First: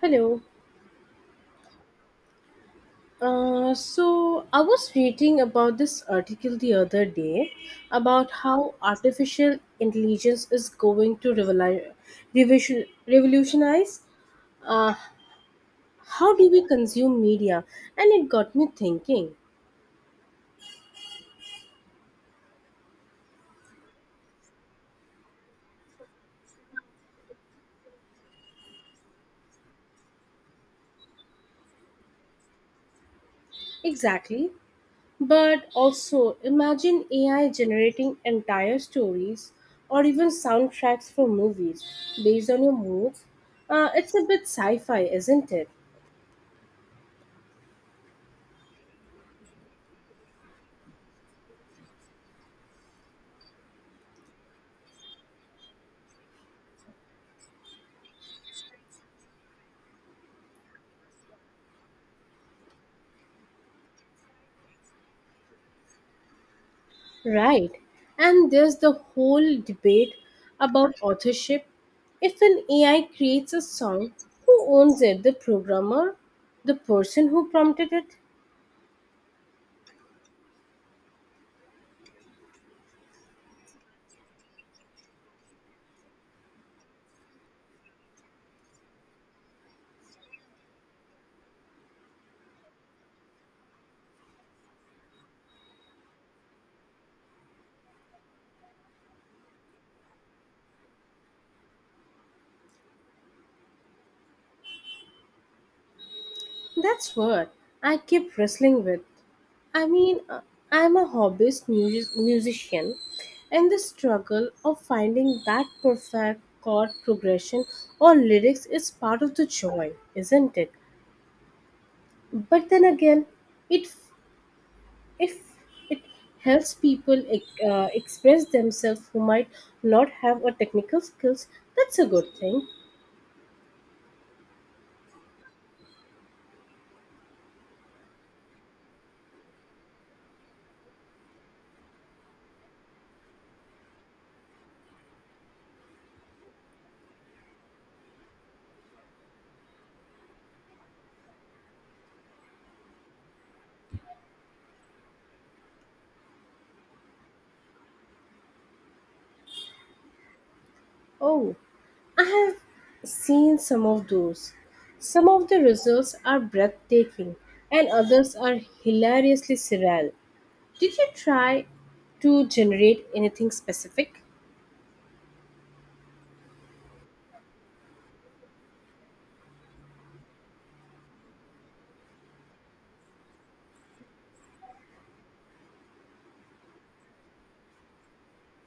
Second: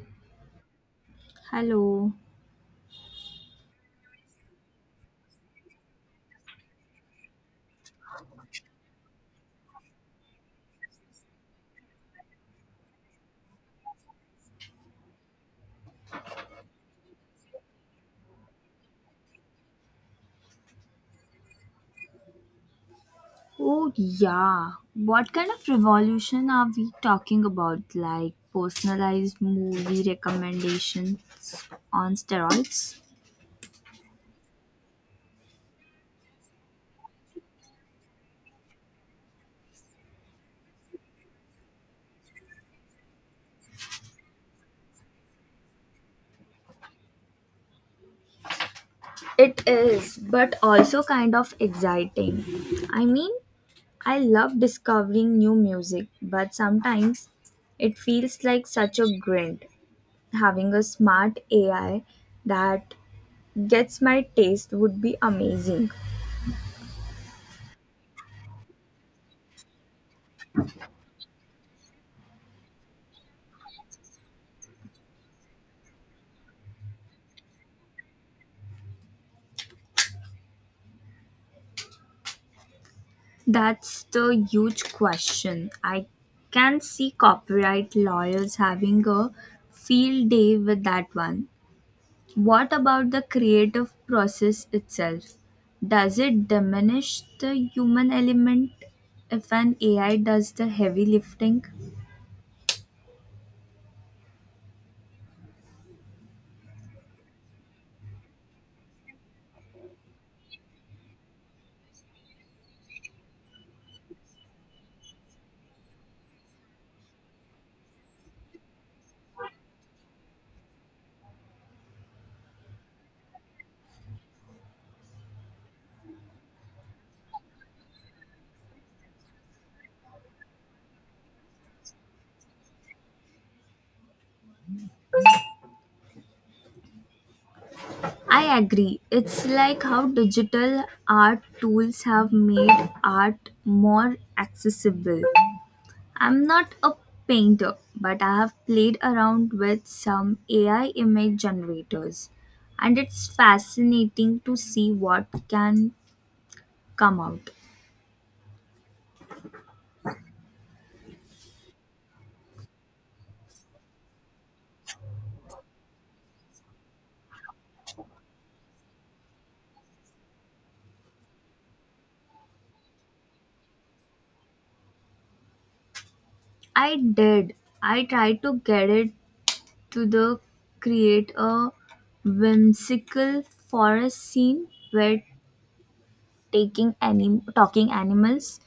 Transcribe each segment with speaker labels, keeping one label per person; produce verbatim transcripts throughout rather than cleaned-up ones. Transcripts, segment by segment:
Speaker 1: Hello.
Speaker 2: Hello.
Speaker 1: Uh, so I was reading about this article the other day about how artificial intelligence is going to revoli- revision- revolutionize uh, how do we consume media, and it got me thinking.
Speaker 2: Oh, yeah. What kind of revolution are we talking about? Like personalized movie recommendations on steroids?
Speaker 1: Exactly. But also imagine A I generating entire stories or even soundtracks for movies based on your moods. Uh, it's a bit sci-fi, isn't it?
Speaker 2: It is, but also kind of exciting. I mean, I love discovering new music, but sometimes it feels like such a grind. Having a smart A I that gets my taste would be amazing.
Speaker 1: Right. And there's the whole debate about authorship. If an A I creates a song, who owns it? The programmer? The person who prompted it?
Speaker 2: That's the huge question. I can see copyright lawyers having a field day with that one. What about the creative process itself? Does it diminish the human element if an A I does the heavy lifting?
Speaker 1: That's what I keep wrestling with. I mean, uh, I'm a hobbyist mus- musician, and the struggle of finding that perfect chord progression or lyrics is part of the joy, isn't it? But then again, it if it helps people uh, express themselves who might not have a technical skills, that's a good thing.
Speaker 2: I agree. It's like how digital art tools have made art more accessible. I'm not a painter, but I have played around with some A I image generators, and it's fascinating to see what can come out.
Speaker 1: Oh, I have seen some of those. Some of the results are breathtaking and others are hilariously surreal. Did you try to generate anything specific?
Speaker 2: I did. I tried to get it to the create a whimsical forest scene where taking anim- talking animals.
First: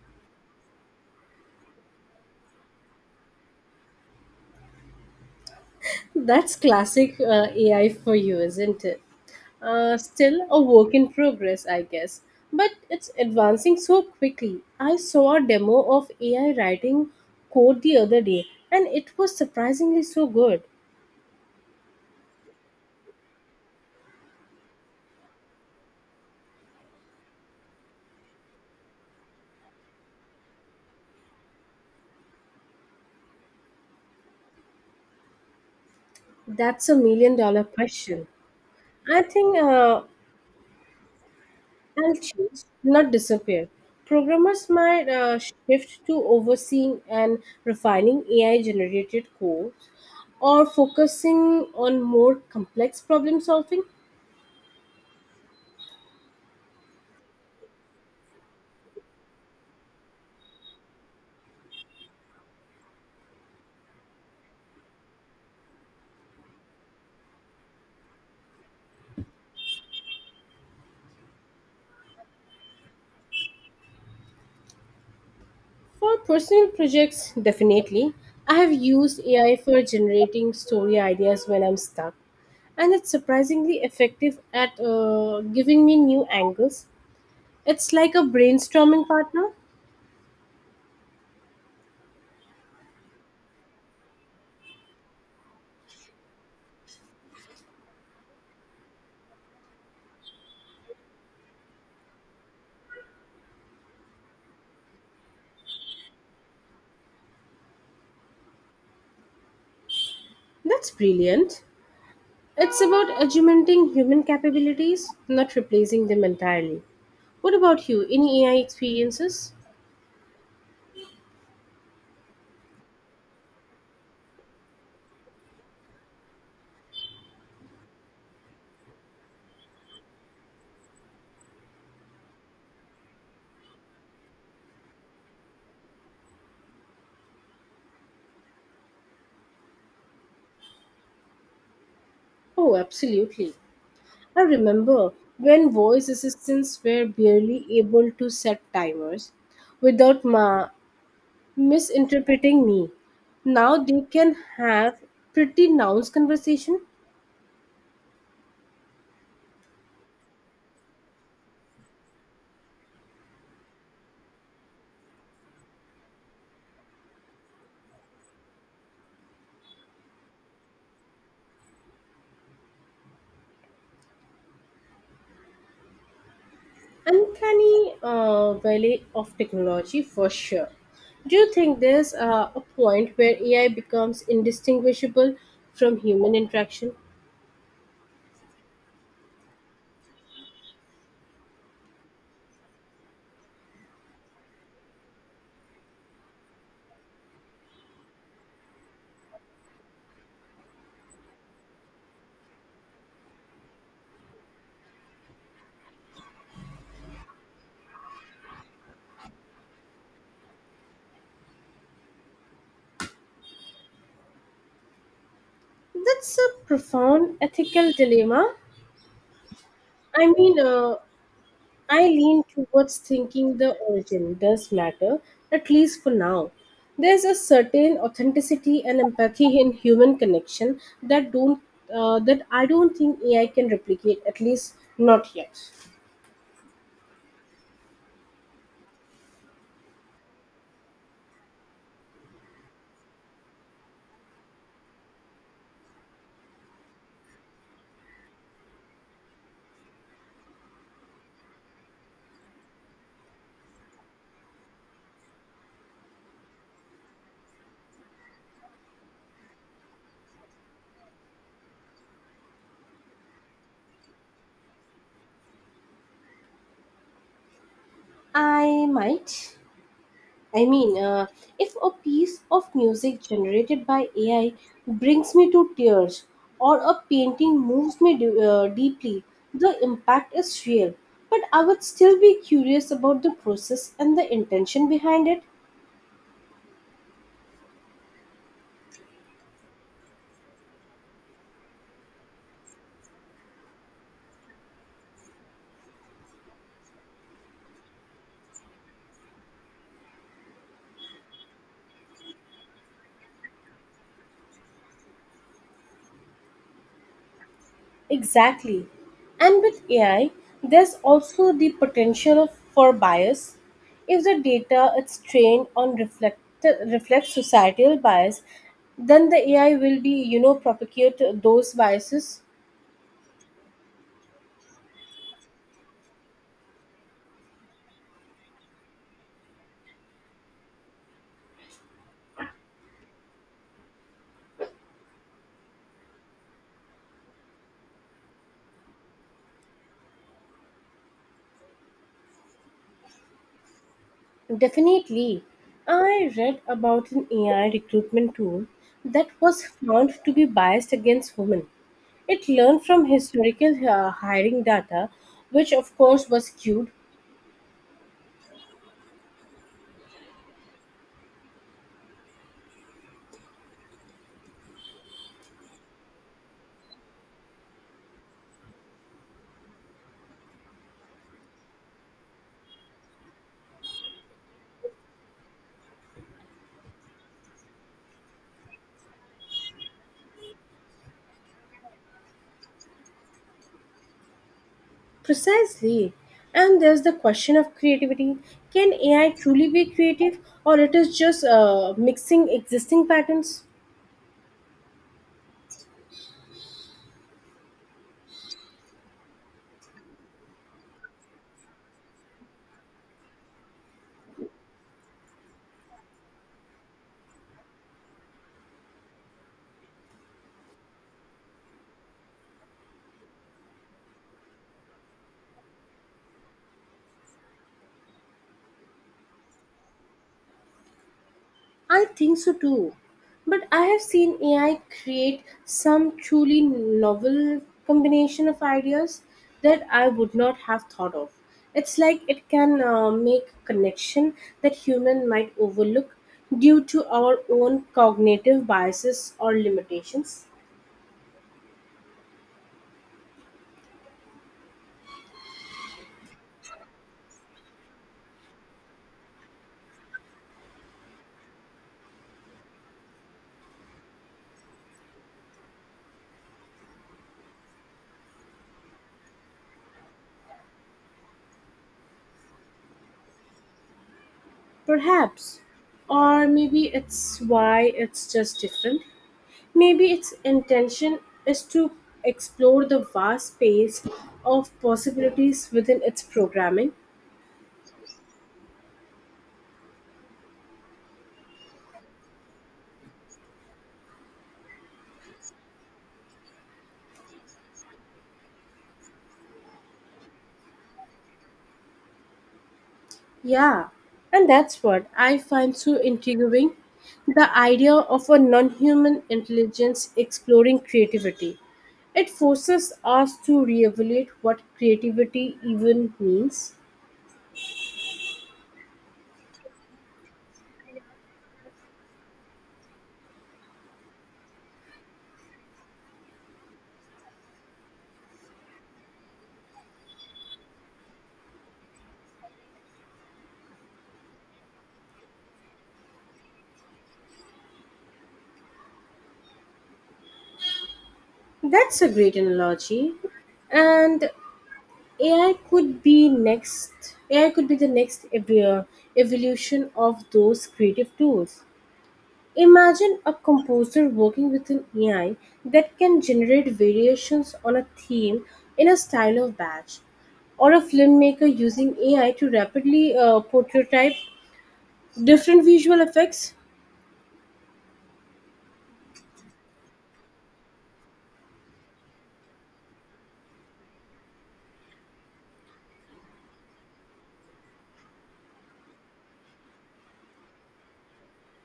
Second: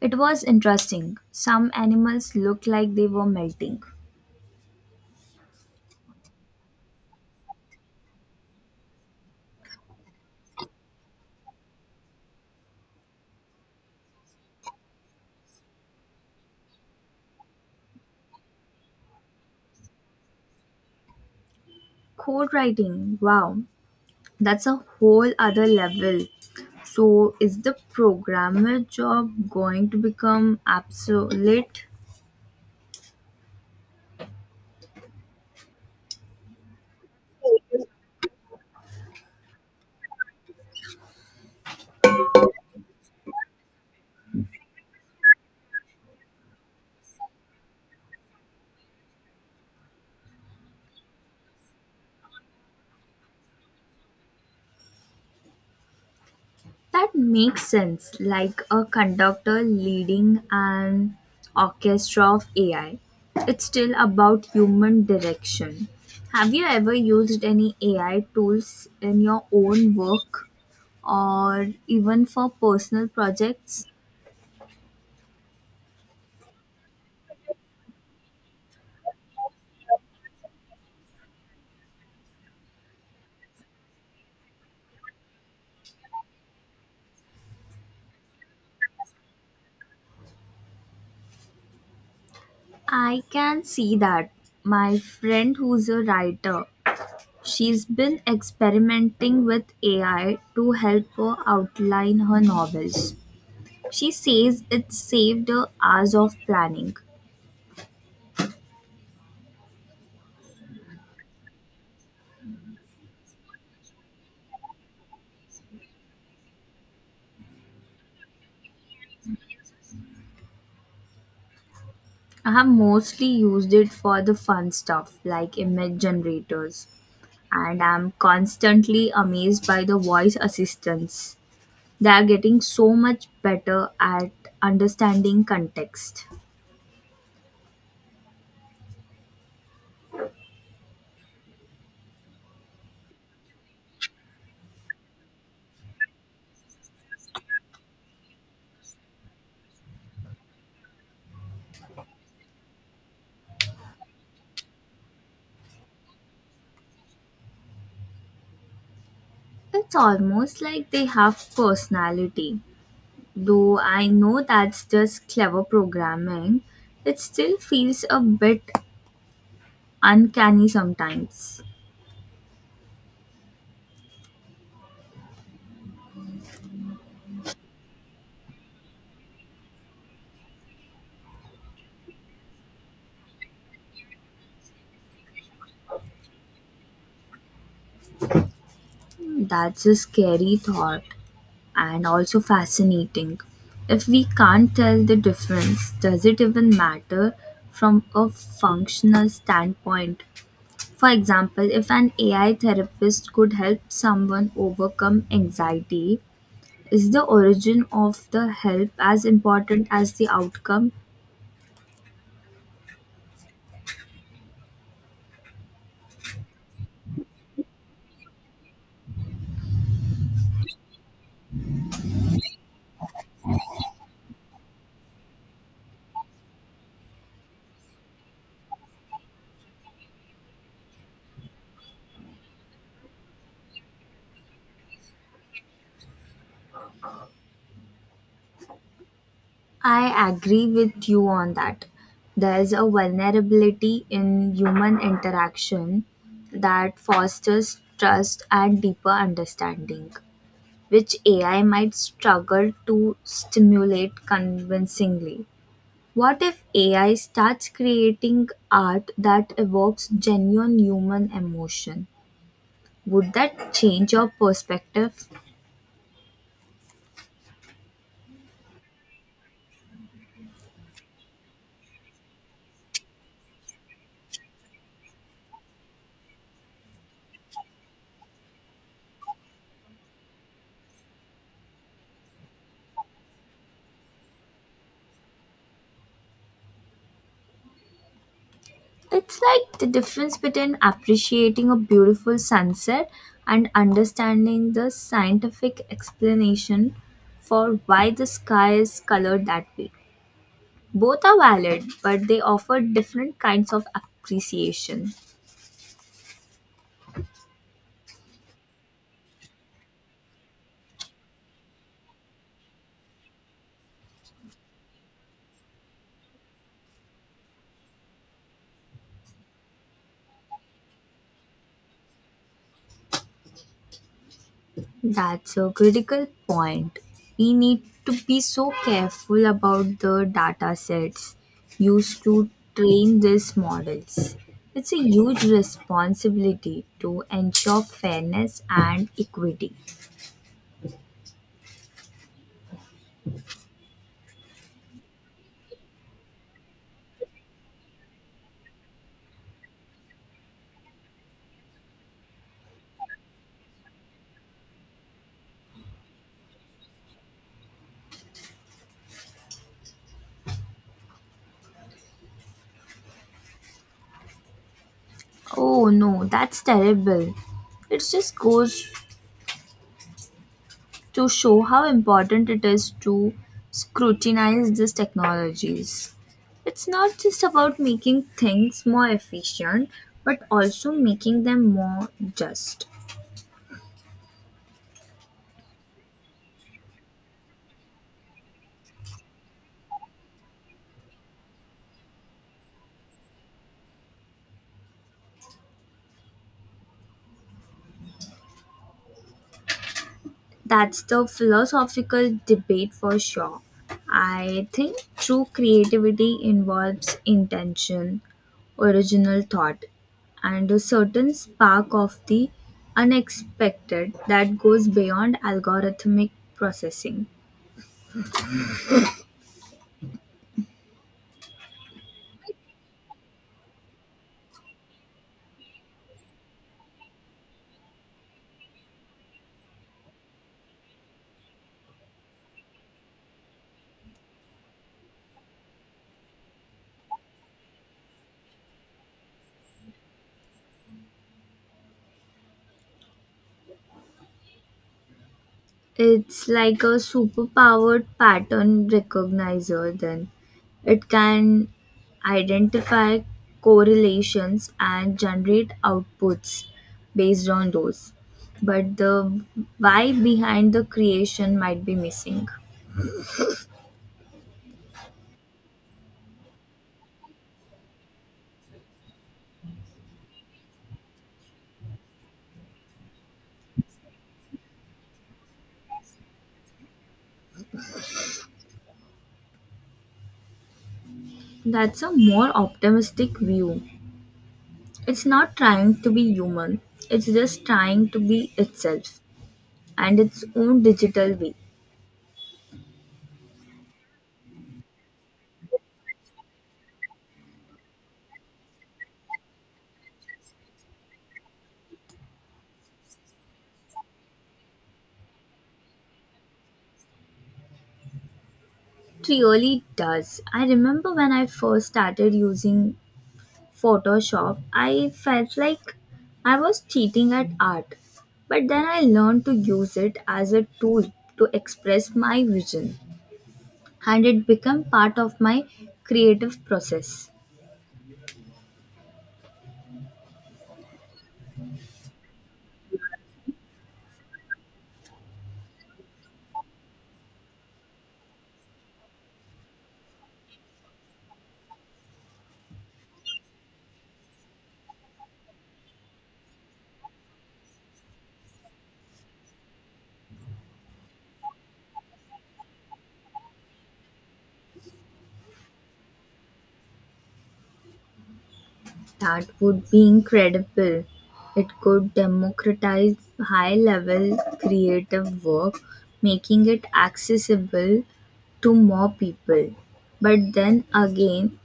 Speaker 2: It was interesting. Some animals looked like they were melting.
Speaker 1: That's classic uh, A I for you, isn't it? Uh, still a work in progress, I guess. But it's advancing so quickly. I saw a demo of A I writing code the other day, and it was surprisingly so good.
Speaker 2: Code writing, wow. That's a whole other level. So, is the programmer job going to become obsolete?
Speaker 1: That's a million dollar question. I think uh, I'll change, not disappear. Programmers might uh, shift to overseeing and refining A I generated code or focusing on more complex problem solving.
Speaker 2: That makes sense, like a conductor leading an orchestra of A I. It's still about human direction. Have you ever used any A I tools in your own work or even for personal projects?
Speaker 1: For personal projects, definitely. I have used A I for generating story ideas when I'm stuck, and it's surprisingly effective at uh, giving me new angles. It's like a brainstorming partner.
Speaker 2: I can see that. My friend who's a writer, she's been experimenting with A I to help her outline her novels. She says it saved her hours of planning.
Speaker 1: That's brilliant. It's about augmenting human capabilities, not replacing them entirely. What about you? Any A I experiences?
Speaker 2: I have mostly used it for the fun stuff like image generators, and I'm constantly amazed by the voice assistants. They are getting so much better at understanding context.
Speaker 1: Oh, absolutely. I remember when voice assistants were barely able to set timers without ma- misinterpreting me. Now they can have pretty nuanced conversation.
Speaker 2: It's almost like they have personality. Though I know that's just clever programming, it still feels a bit uncanny sometimes.
Speaker 1: Uncanny uh, valley of technology for sure. Do you think there's uh, a point where A I becomes indistinguishable from human interaction?
Speaker 2: That's a scary thought and also fascinating. If we can't tell the difference, does it even matter from a functional standpoint? For example, if an A I therapist could help someone overcome anxiety, is the origin of the help as important as the outcome?
Speaker 1: That's a profound ethical dilemma. I mean, uh, I lean towards thinking the origin does matter, at least for now. There's a certain authenticity and empathy in human connection that don't uh, that I don't think A I can replicate, at least not yet.
Speaker 2: I agree with you on that. There's a vulnerability in human interaction that fosters trust and deeper understanding, which A I might struggle to stimulate convincingly. What if A I starts creating art that evokes genuine human emotion? Would that change your perspective?
Speaker 1: I might. I mean, uh, if a piece of music generated by A I brings me to tears or a painting moves me d- uh, deeply, the impact is real. But I would still be curious about the process and the intention behind it.
Speaker 2: It's like the difference between appreciating a beautiful sunset and understanding the scientific explanation for why the sky is colored that way. Both are valid, but they offer different kinds of appreciation.
Speaker 1: Exactly. And with A I, there's also the potential of, for bias. If the data is trained on reflect, reflects societal bias, then the A I will be, you know, propagate those biases.
Speaker 2: That's a critical point. We need to be so careful about the data sets used to train these models. It's a huge responsibility to ensure fairness and equity.
Speaker 1: Definitely. I read about an A I recruitment tool that was found to be biased against women. It learned from historical uh, hiring data, which of course was skewed.
Speaker 2: Oh no, that's terrible. It just goes to show how important it is to scrutinize these technologies. It's not just about making things more efficient, but also making them more just.
Speaker 1: Precisely. And there's the question of creativity. Can A I truly be creative, or it is just uh, mixing existing patterns?
Speaker 2: That's the philosophical debate for sure. I think true creativity involves intention, original thought, and a certain spark of the unexpected that goes beyond algorithmic processing.
Speaker 1: I think so too. But I have seen A I create some truly novel combination of ideas that I would not have thought of. It's like it can uh, make connection that human might overlook due to our own cognitive biases or limitations,
Speaker 2: It's like a superpowered pattern recognizer, then. It can identify correlations and generate outputs based on those. But the why behind the creation might be missing.
Speaker 1: perhaps. Or maybe it's why it's just different. Maybe its intention is to explore the vast space of possibilities within its programming.
Speaker 2: That's a more optimistic view. It's not trying to be human, it's just trying to be itself and its own digital way.
Speaker 1: Yeah, and that's what I find so intriguing, the idea of a non human intelligence exploring creativity. It forces us to reevaluate what creativity even means.
Speaker 2: It really does. I remember when I first started using Photoshop, I felt like I was cheating at art. But then I learned to use it as a tool to express my vision, and it became part of my creative process.
Speaker 1: That's a great analogy. And A I could be next. A I could be the next ev- uh, evolution of those creative tools. Imagine a composer working with an A I that can generate variations on a theme in a style of batch, or a filmmaker using A I to rapidly uh, prototype different visual effects.
Speaker 2: That would be incredible. It could democratize high level creative work, making it accessible to more people. But then again,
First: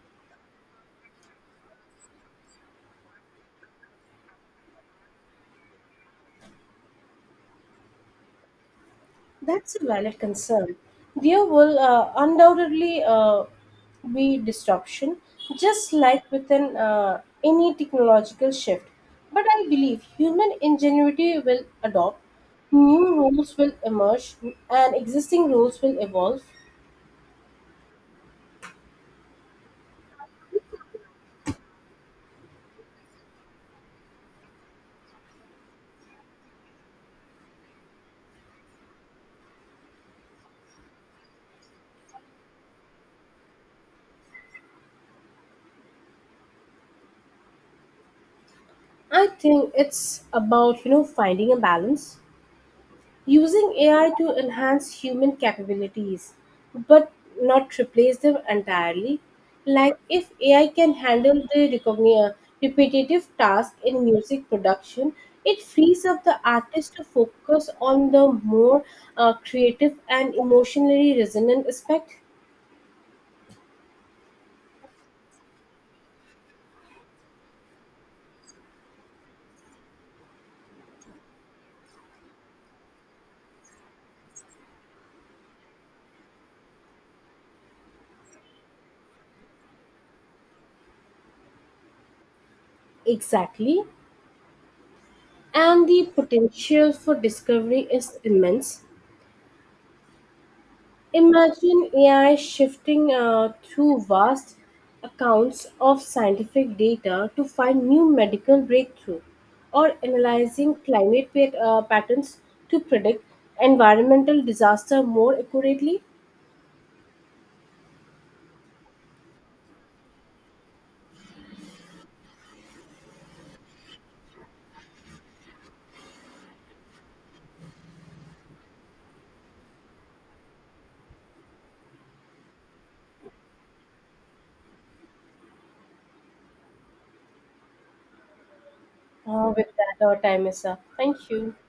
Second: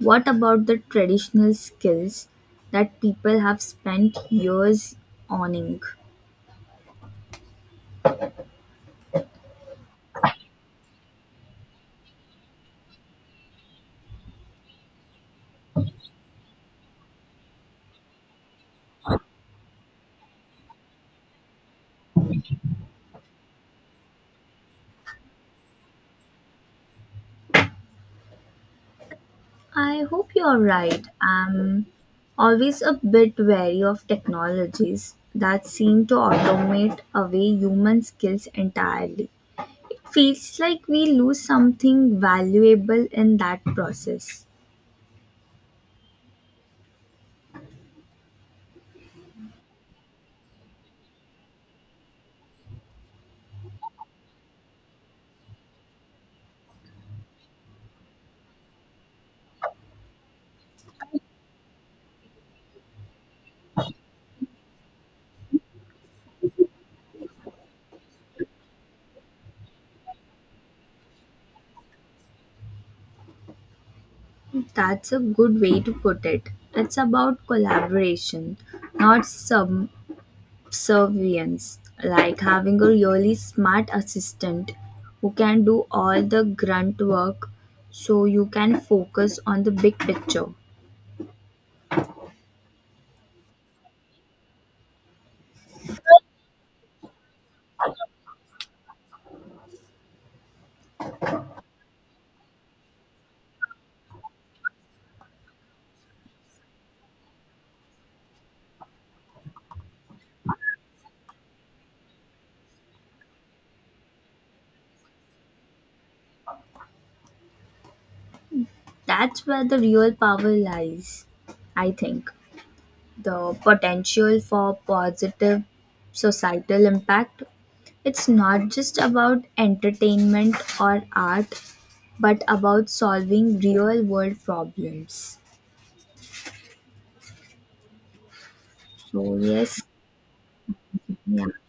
Speaker 2: what about the traditional skills that people have spent years owning?
Speaker 1: That's a valid concern. There will uh, undoubtedly uh, be disruption, just like within uh, any technological shift. But I believe human ingenuity will adopt, new rules will emerge, and existing rules will evolve.
Speaker 2: I hope you're right. I'm always a bit wary of technologies that seem to automate away human skills entirely. Feels like we lose something valuable in that process.
Speaker 1: I think it's about, you know, finding a balance, using A I to enhance human capabilities, but not replace them entirely. Like if A I can handle the recogni- uh, repetitive task in music production, it frees up the artist to focus on the more uh, creative and emotionally resonant aspect.
Speaker 2: That's a good way to put it. It's about collaboration, not subservience, like having a really smart assistant who can do all the grunt work so you can focus on the big picture.
Speaker 1: Exactly. And the potential for discovery is immense. Imagine A I shifting uh, through vast accounts of scientific data to find new medical breakthrough, or analyzing climate pat- uh, patterns to predict environmental disaster more accurately.
Speaker 2: That's where the real power lies, I think. The potential for positive societal impact. It's not just about entertainment or art, but about solving real world problems. So,
Speaker 1: Uh, with
Speaker 2: yes,
Speaker 1: that, our time is up. Thank you.
Speaker 2: yeah.